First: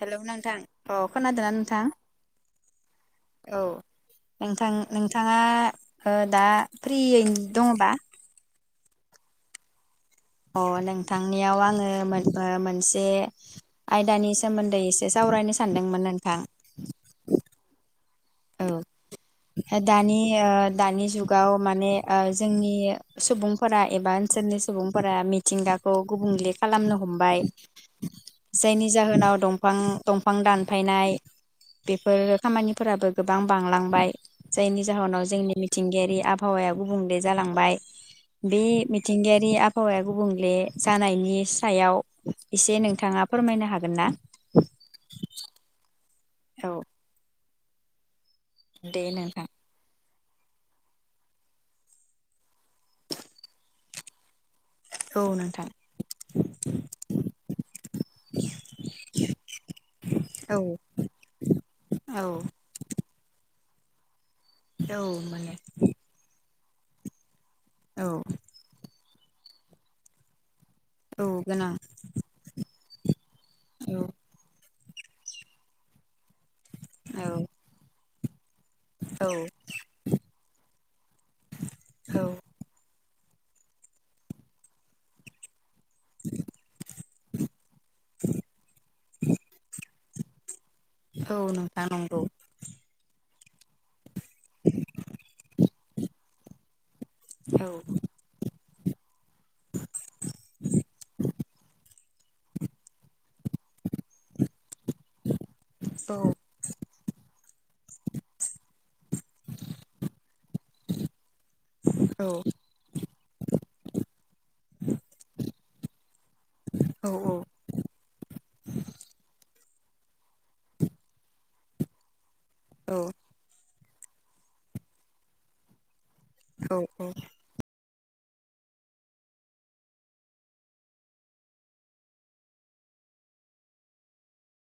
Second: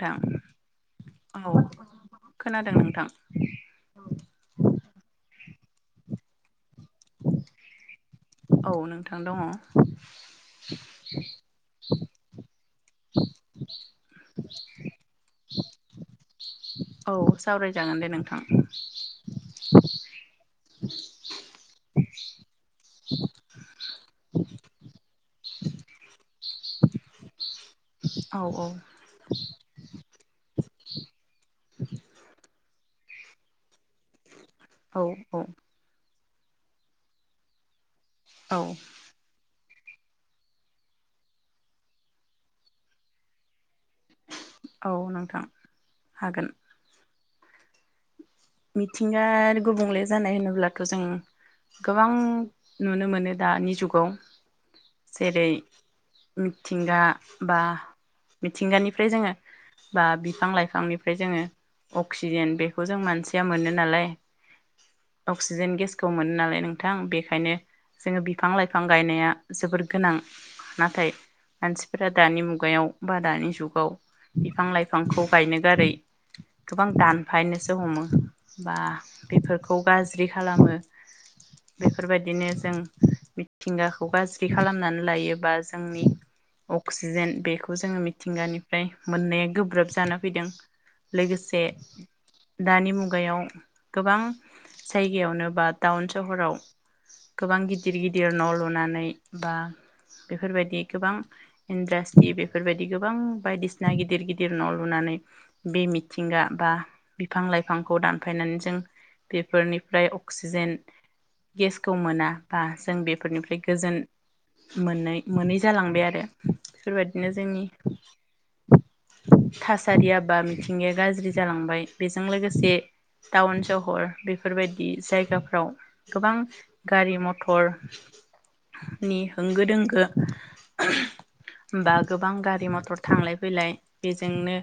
Hello नोंथां अ खोनादोंना औ नोंथां खोनादों नोंथां औ नोंथां नोंथाङा ओ दा फ्रियैनो दङबा औ नोंथां दङ अ नोंथांनियाव आङो मोन ओ मोनसे ए आयदानि सोमोन्दै एसे सावरायनो सानदोंमोन [unintelligible] औ सावरायजागोन दे नों औ दानि ओ दानि जुगाव माने ओ जोंनि सुबुंफोरा एबा ओनसोलनि सुबुंफोरा मिथिंगाखौ गुबुंले खालामनो हमबाय औ जायनि जाहोनाव दंफां दंफां दानफायनाय बेफोरो खामानिफोराबो गोबां बांलांबाय जायनि औ जाहोनाव जोंनि औ मिथिंगायारि आब हावाया गुबुंले जालांबाय औ बे मिथिंगायारि आब हावाया गुबुंले जानायनि सायाव एसे नोंथाङा फोरमायनो हागोन ना औ नोंथां हागोन औ दे मिथिंगा नोंथां आरो गुबुंले जानाय होनोब्लाथ जों गोबां नुनो मोनो दानि जुगाव। औ जेरै नोंथां मिथिंगा बा मिथिंगानिफ्राय जोङो बा बिफां औ लाइफांनिफ्राय जोङो औ अक्सिजेन बेखौ जों मोनसि मोनो नालाय। औ मोनो अक्सिजेन गेसखौ मोनो नालाय नों थां बेखायनो औ जोङो बिफां-लाइफां गायनाया जोबोर गोनां नाथाय औ गोनां मानसिफोरा दानि मुगायाव बा दानि जुगाव औ बिफांलाइ बिफांखौ गायनो गारै गोबां औ दानफायनोसो हमो। बा औ बेफोरखौ गाज्रि खालामो औ बेफोरबायदिनो जों मिथिंगाखौ गाज्रि खालामनानै लायोबा जों जोंनि अक्सिजेन बेखौ जोङो मिथिंगानिफ्राय मोननाया गोब्राब जाना फैदों। औ लोगोसे नोंथां नंगौ दानि मु मुगायाव गोबां जायगायावनो बा टाउन सहराव गोबां औ गिदिर गिदिर न लुनानै बा बेफोरबायदि गोबां इन्दास्टि बेफोरबायदि गोबां बायदिसिना गिदिर गिदिर न लुनानै बे मिथिंगा बा बिफां लाइ फांखौ दानफायनानै जों बेफोरनिफ्राय अक्सिजेन गेसखौ औ मोना बा जों बेफोरनिफ्राय गोजोन मोनै मोनै जालांबाय आरो औ बेफोरबायदिनो जोंनि थासारियाबा मिथिंगाया गाज्रि जालांबाय बेजों लोगोसे से औ टाउन सह हर बेफोरबायदि जायगाफ्राव गोबां गारि मथर नि होंगो दोंगो बा गोबां गारि मथर थांलाय फैलाय बेजोंनो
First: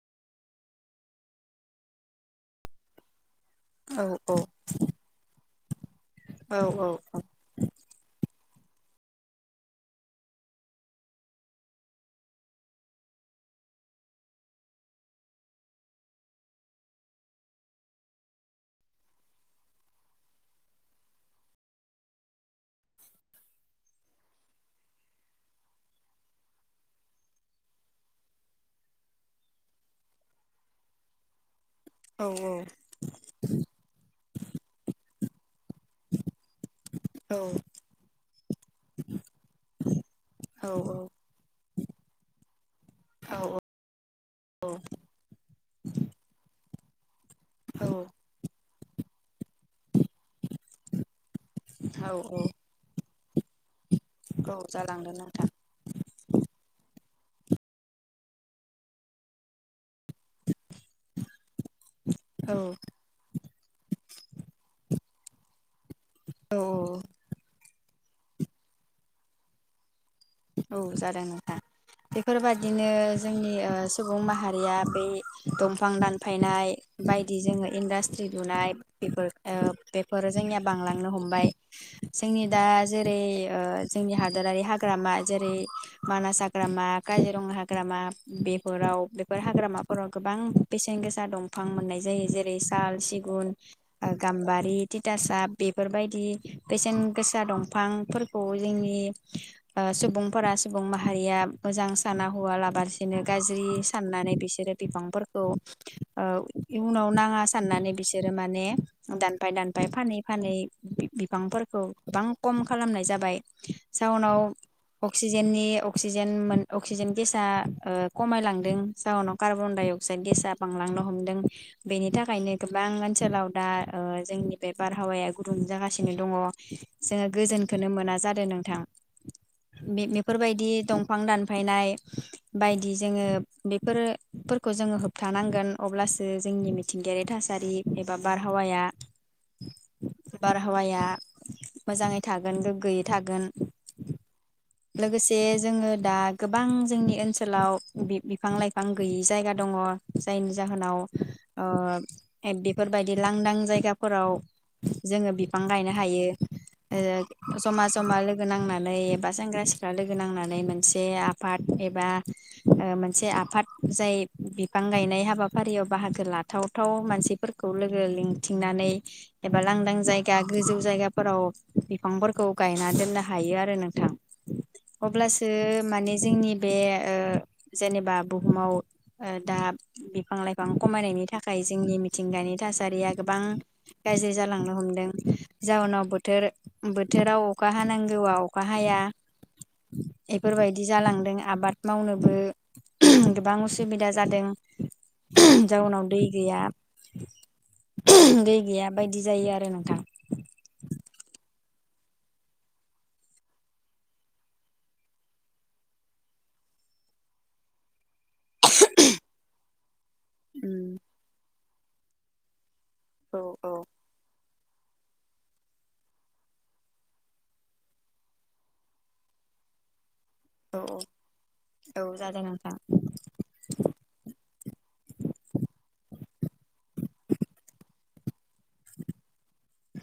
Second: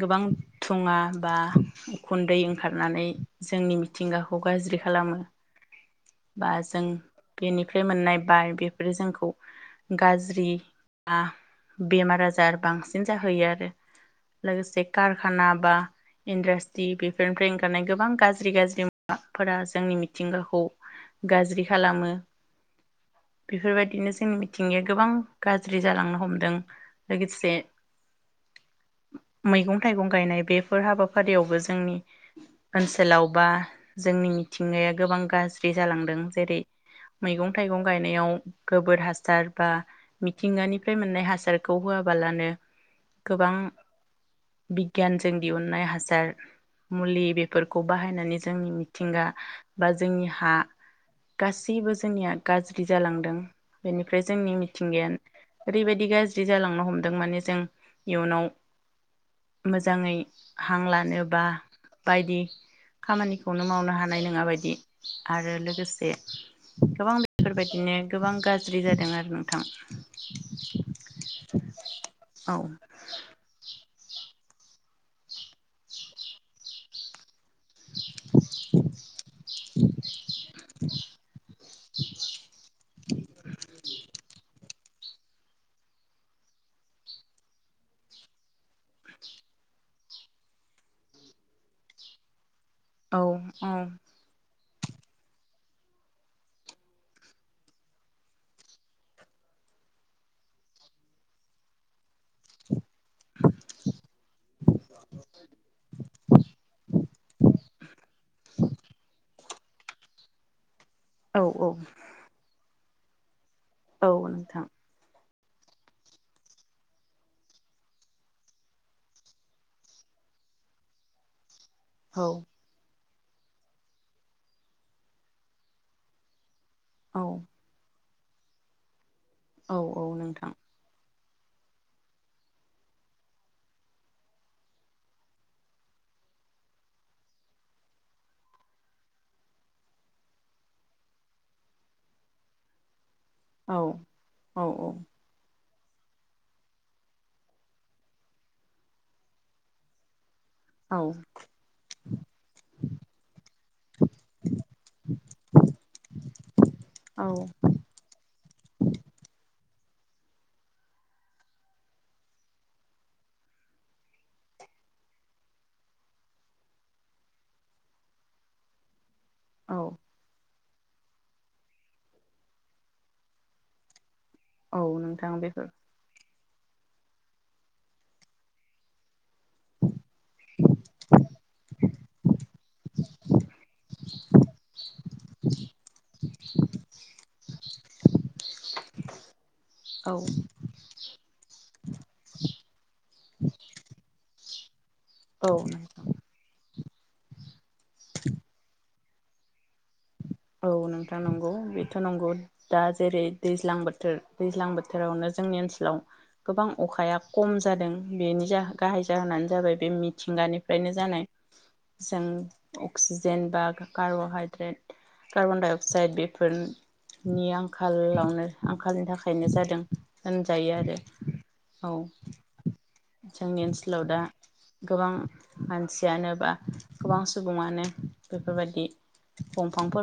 गोबां धुङा बा खुन्दै ओंखारनानै जोंनि औ मिथिंगाखौ गाज्रि खालामो। बा औ जों बेनिफ्राय मोननाय बार बे फोरो जोंखौ गाज्रि बा बेमार आजार बांसिन जाहोयो आरो लोगोसे कारखाना बा इण्द्रास बेफोरनिफ्राय ओंखारनाय गोबां गाज्रि गाज्रिफोरा जोंनि मिथिंगाखौ गाज्रि खालामो बेफोरबायदिनो जोंनि मिथिंगाया गोबां गाज्रि जालांनो हमदों लोगोसे मैगं थाइगं गायनाय बेफोर हाबाफारियावबो जों जोंनि ओनसोलाव बा जोंनि मिथिंगाया गोबां बास गोयि जालांदों जेरै मैगं थाइगं गायनायाव गोबोर हासार बा मिथिंगानिफ्राय मोननाय हासारखौ होआबालानो औ गोबां औ बिगियानजों दिहुननाय हासार मुलि बे फोरखौ औ बाहायनानै जोंनि मिथिंगा बा जोंनि हा गासैबो जोंनिया औ गाज्रि जालांदों बेनिफ्राय औ जोंनि मिथिंगाया जालांदों नोंथां ओरैबायदि गाज्रि जालांनो हमदों दों माने जों इयुनाव मोजांङै हां लानोबा बायदि औ खामानिखौनो मावनो हानाय नोङाबायदि आरो लोगोसे औ गोबां बेफोर बाय बिनो गोबां गाज्रि जादों आरो नोंथां। औ जादों नोंथां औ बेफोरबादिनो जोंनि ओ सो सुबुं माहारिया बै दंफां दानफायनाय बाय इदि जोङो इनदास्त्रि लुनाय बेफोर ओ बेफोर जोंनिया बांलांनो हमबाय जोंनि दा जेरै ओ जोंनि हादोरारि हा ग्रामार जेरै मानास हाग्रामा, काजिरङा हाग्रामा बेफोराव बेफोर हाग्रामाफोराव गोबां बेसेन गोसा दंफां मोननाय जायो जेरै सा साल, औ सिगुन औ ओ गाम्बारि तितासाब बेफोरबायदि बेसेन गोसा दंफां फोरखौ जोंनि ओ सुब सुबुंफोरा सुबुं माहारिया मोजां खाना हवालाबासिनो गाज्रि साननानै बिसोरो बिफांफोरखौ ओ इयुनाव नाङा साननानै बिसोरो माने दान फाय दानफाय फानै-फानै औ बिफांफोरखौ औ गोबां कम खालामनाय जाबाय औ साउनाव नोंथां अक्सिजेननि अक्सिजेन मोन अक्सिजेन गेसा ओ कमायलांदों जाहोनाव कार्बन डाइ अक्साइड गेसा बांलांनो हमदों। बेनि औ थाखायनो गोबां मानसि ओनसोलाव दा ओ जोंनि बे बारहावाया गुदुं जागासिनो दङ। औ जोङो गोजोनखोनो मोना जादो नोंथां। औ बे नोंथां बेफोरबायदि दं फां दानफायनाय बायदि जोङो बेफोर फोरखौ जोङो होबथानांगोन अब्लासो जोंनि मिथिंगायारि थासारि एबा बारहावाया बारहावाया मोजाङै थागोन गोग्गोयै। थागोन औ औ लोगोसे जोङो दा गोबां जोंनि ओनसोलाव बि-बिफां लाइफां गैयि जायगा दङ। जायनि जाहोनाव औ अ बेफोरबायदि लांदां जायगाफोराव जोङो बिफां गायनो हायो औ ओ जमा जमा लोगो नांनानै एबा ग्रा सिख्ला लोगो नांनानै मोनसे आफाद एबा ओ मोनसे आफाद जाय बिफां गायनाय हाबाफारियाव बाहागो लाथावथाव मानसिफोरखौ लोगो लिंथिंनानै एबा औ लांदां जायगा गोजौ जायगाफोराव बिफांफोरखौ गायना दोननो हायो आरो नोंथां औ नोंथां अब्लासो बेफोर माने जोंनि बे ओ जेनेबा बुहुमाव ओ दा बिफां लाइफां कमायनायनि थाखाय जोंनि मिथिंगानि थासारिया गोबां गाज्रि जालांनो हमदों जाउनाव बोथोर बोथोराव अखा हानांगौआव अखा हाया औ एफोरबायदि जालांदों आबाद मावनोबो [unintelligible] गोबां उसुबिदा जा जादों औ उम नोंथां जाउनाव दै गैया [unintelligible] [unintelligible] दैै गैया बायदि जायो आरो नोंथां। औ नोंथां नंगौ बेथ नंगौ दा जेरै दैज्लां बोथोर दैज्लां बोथोरावनो जोंनि ओनसोलाव गोबां अखाया खम जादों। बेनि जा गाहाय जाहोनानो जाबाय बे मिथिंगानिफ्रायनो जानाय जों औ अक्सिजेन बा औ कार्बहाइड थ्रेद कार्बन डाइ अक्साइड बेफोरनि आंखालावनो आंखालनि थाखायनो जादों। होनजायो औ आरो औ जादों नोंथां जोंनि ओनसोलाव दा गोबां मानसियानो बा गोबां सुबुङानो बेफोरबायदि दंफांफोर।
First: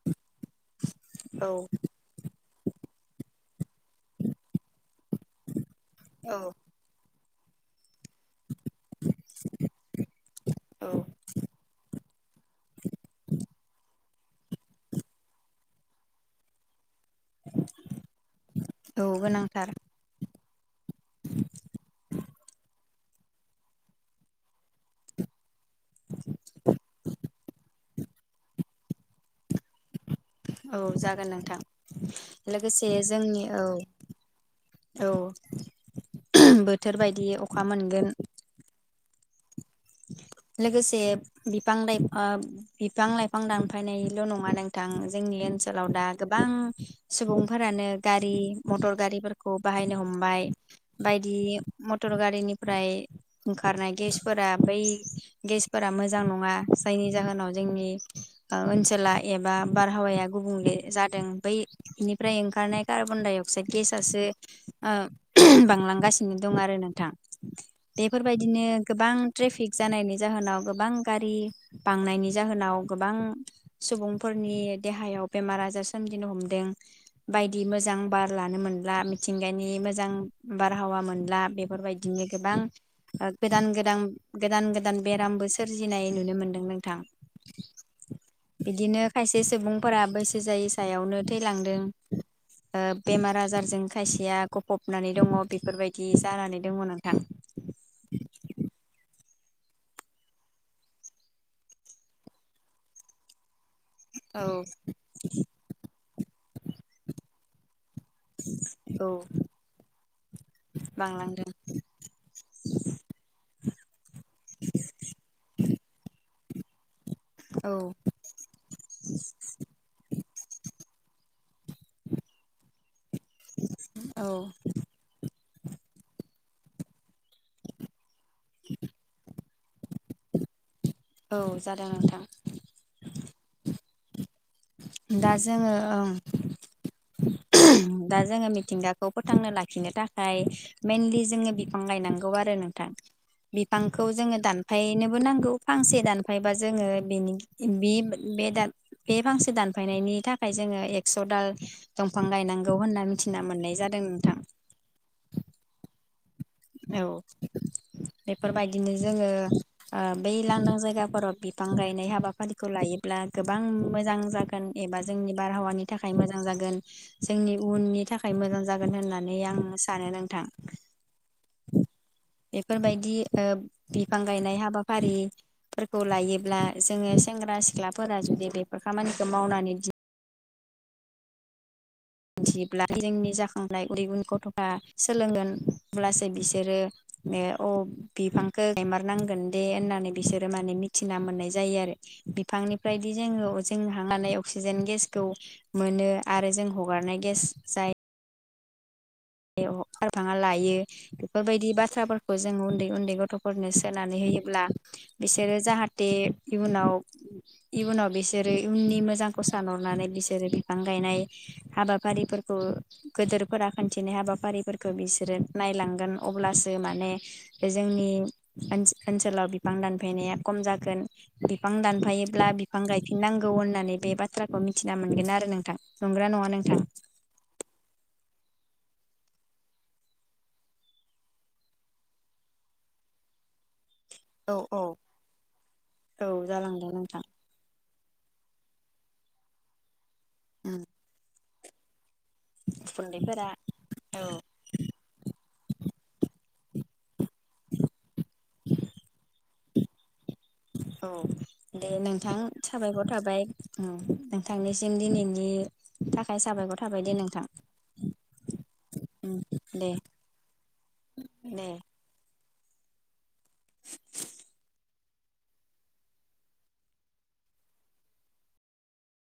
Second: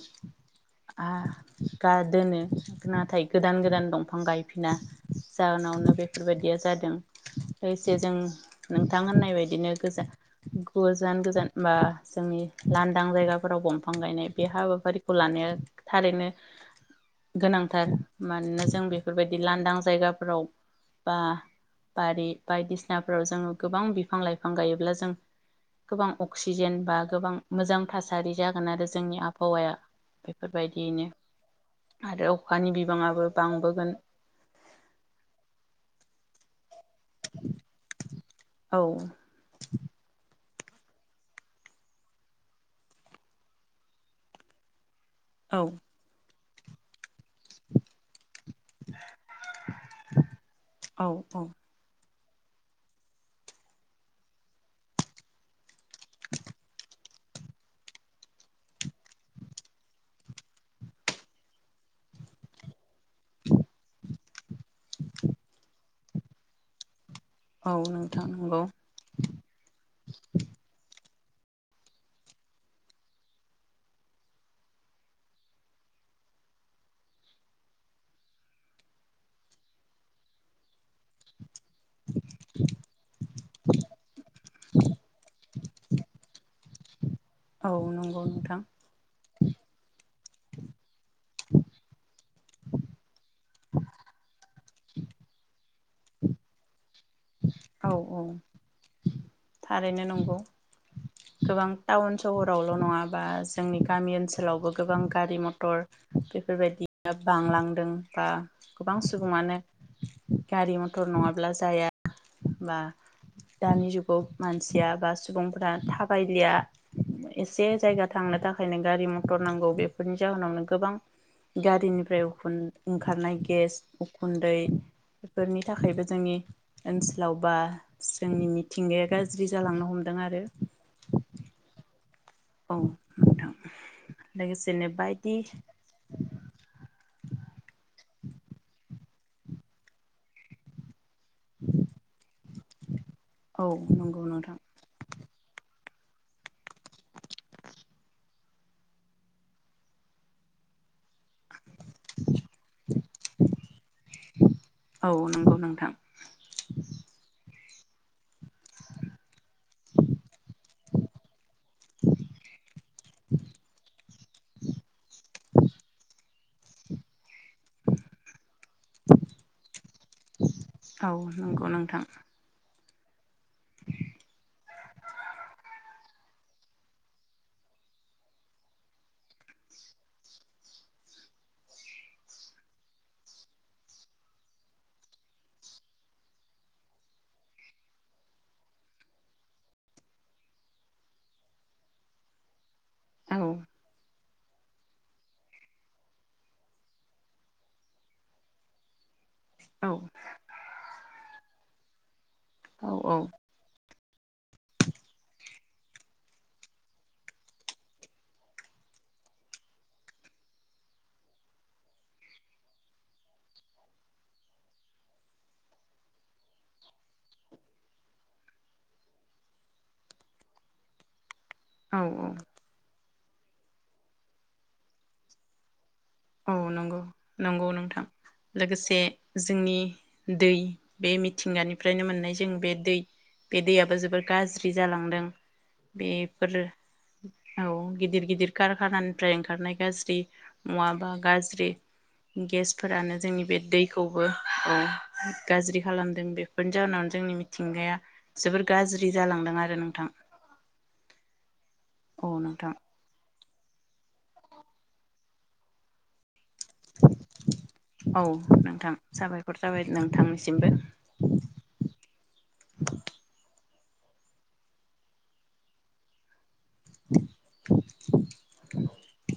[unintelligible] आ औ गा दोनो नाथाय गोदान गोदान दंफां गायफिना जाहोनावनो औ बेफोरबायदिया जादों। लोगोसे जों नोंथां होननाय बायदिनो गोजा औ गोजान गोजान बा जोंनि लांदां जायगाफोराव दं दंफां गायनाय बे हाबाफारिखौ लानाया थारैनो गोनांथार मानोना जों औ बेफोरबायदि गोनांथार लांदां जायगाफोराव बा बारि बायदिसिनाफोराव जोङो गोबां बिफां लाइफां गायोब्ला जों गोबां अक्सिजेन बा गोबां मोजां थासारि जा जेन आरो जोंनि आबहावाया औ बेफोरबायदियैनो जागोन नोंथां आरो अखानि लोगोसे बिबाङाबो जोंनि औ बांबोगोन औ बो बोथोरबायदि अखा मोनगोन औ लोगोसे बिफां लाइफां बिफां लाइफां दानफायनायल नङा नोंथां। जोंनि औ ओनसोलाव दा गो बां सुबुंफोरानो गारि मटर गारिफोरखौ बाहायनो हमबाय औ बायदि औ म मटर गारिनिफ्राय ओंखारनाय गेसफोरा बै गेस फोरा मोजां नङा जायनि जाहोन जनाव जोंनि ओ ओनसोला एबा बारहावाया गुबुंले जादों बै निफ्राय ओंखारनाय कार्बन डाइ अक्साइड गेसआसो ओ [unintelligible] बांलां गासिनो दं आरो नोंथां। औ नोंथां नंगौ बेफोरबायदिनो गोबां ट्रेफिक जानायनि जाहोनाव गोबां गारि बांनायनि जाहोनाव गोबां सुबुंफोरनि देहायाव बेमार आजार सोमजिनो हमदों बायदि मोजां बार लानो मोनला मिथिंगानि मोजां बारहावा मोनला बे। फोरबायदिनो गोबां ओ गोदान गोदान गोदान गोदान बेरामबो सोरजिनाय नुनो मो मोनदों नोंथां। औ नंगौ नोंथां बिदिनो खायसे सुबुंफोरा बै जायै सायावनो थैलांदों ओ बेमार आजारजों खायसेया गफबनानै दङ बेफोरबायदि जानानै दङ नोंथां औ औ थारैनो नंगौ गोबां टाउन सहरावल नङाबा। जोंनि गामि औ ओनसोलावबो गोबां गारि मथर। बेफोरबायदिया बांलांदों। बा गोबां औ सुबुङानो गारि मथर नङाब्ला बांलांदों जाया। बा दानि जुगाव मानसिया बा सुबुंफोरा थाबायलिया एसे औ जायगा थांनो थाखायनो गारि मथर नांगौ बेफोरनि जाहोनावनो गोबां। गारिनिफ्राय उखुन ओंखारनाय गेस औ उखुन्दै बेफोरनि थाखायबो जोंनि ओन्स लावबा। जोंनि मिथिंगाया गाज्रि जालांनो हमदों आरो औ जादों नोंथां औ नोंथां लोगोस दा जोङो ओं। दा जोङो मिथिंगाखौ फोथांना लाखिनो थाखाय मेइनलि [unintelligible] नो बिफां गायनांगौ आरो नोंथां औ बिफांखौ नंगौ जोङो नोंथां दानफायनोबो नांगौ फांसे दानफायबा जोङो बेनि बि बे दा बे फांसे दानफायनायनि थाखाय जोङो एक्सदाल दंफां गायनांगौ होनना मिथिना मोननाय जादों नोंथां औ नंगौ नोंथां औ बेफोरबायदिनो जोङो ओ बै लांदां जायगाफोराव बिफां गायनाय हाबाफारिखौ लायोब्ला गोबां मोजां जागोन एबा जोंनि बारहावानि थाखाय मोजां जागोन जोंनि उननि थाखाय मोजां जागोन होननानै आं सानो नोंथां थां फोरबायदि ओ बिफां गायनाय हाबाफारिफोरखौ लायोब्ला जोङो सेंग्रा सिख्लाफोरा जुदि बेफोर खामानिखौ मावनानै दि मिथियोब्ला जोंनि जाखांबोनाय उन्दै उन्दै गथ'फ्रा सोलोंगोन अब्लासो बिसोरो ओ अ बिफांखौ गायमारनांगोन दे होननानै बिसोरो माने मिथिना मोननाय जायो आरो बिफांनि बायदि औ जोङो जोंहा माने अक्सिजेन गेसखौ मोनो आरो जों हगारनाय गेस जाय एव औ खारफाङा लायो। फोरबायदि बाथ्राफोर जों उन्दै औ उन्दै गथ'फोरनोस सोनानै होयोब्ला बिसोरो जाहाथे इयुनाव इयुनाव बिसोरो इयुननि मोजांखौ सानहरनानै बिसोरो बिफां गायनाय हाबाफारिफोरखौ गेदोरफोरा खोन थिनो हाबाफारिफोरखौ बिसोरो नायलांगोन अब्लासो माने बे जोंनि ओन-ओनसोलाव बिफां दानफैनाया खम जागोन। बिफां औ औ दानफायोब्ला बिफां गाय नांगौ होननानै बे बाथ्राखौ मिथिना मोनगोन आरो नोंथां। नंगौना नङा औ नोंथां नंगौ नंगौ नोंथां। लोगोसे जोंनि दै बे मिथिंगानिफ्रायनो मोननाय जों बे दै बे दैयाबो जो फोर औ गाज्रि औ जालांदों औ बेफोर जालांदों नोंथां औ गिदिर गिदिर कारखानानिफ्राय ओंखारनाय गाज्रि मुवा ओ गाज्रि गेसफोरानो जोंनि उखुन्दैफोरा बे दैखौबो औ गाज्रि खालामदों बेफोरनि जाहोनाव जोंनि मिथिंगाया जोबोर गाज्रि जालांदों आरो रो नोंथां औ दे नोंथां साबायखर थाबाय। नोंथांनिसिम दिनैनि थाख औ नोंथां उम साबायखर जाबाय दे नोंथांनिसिमबो दे [inaudible] [unintelligible]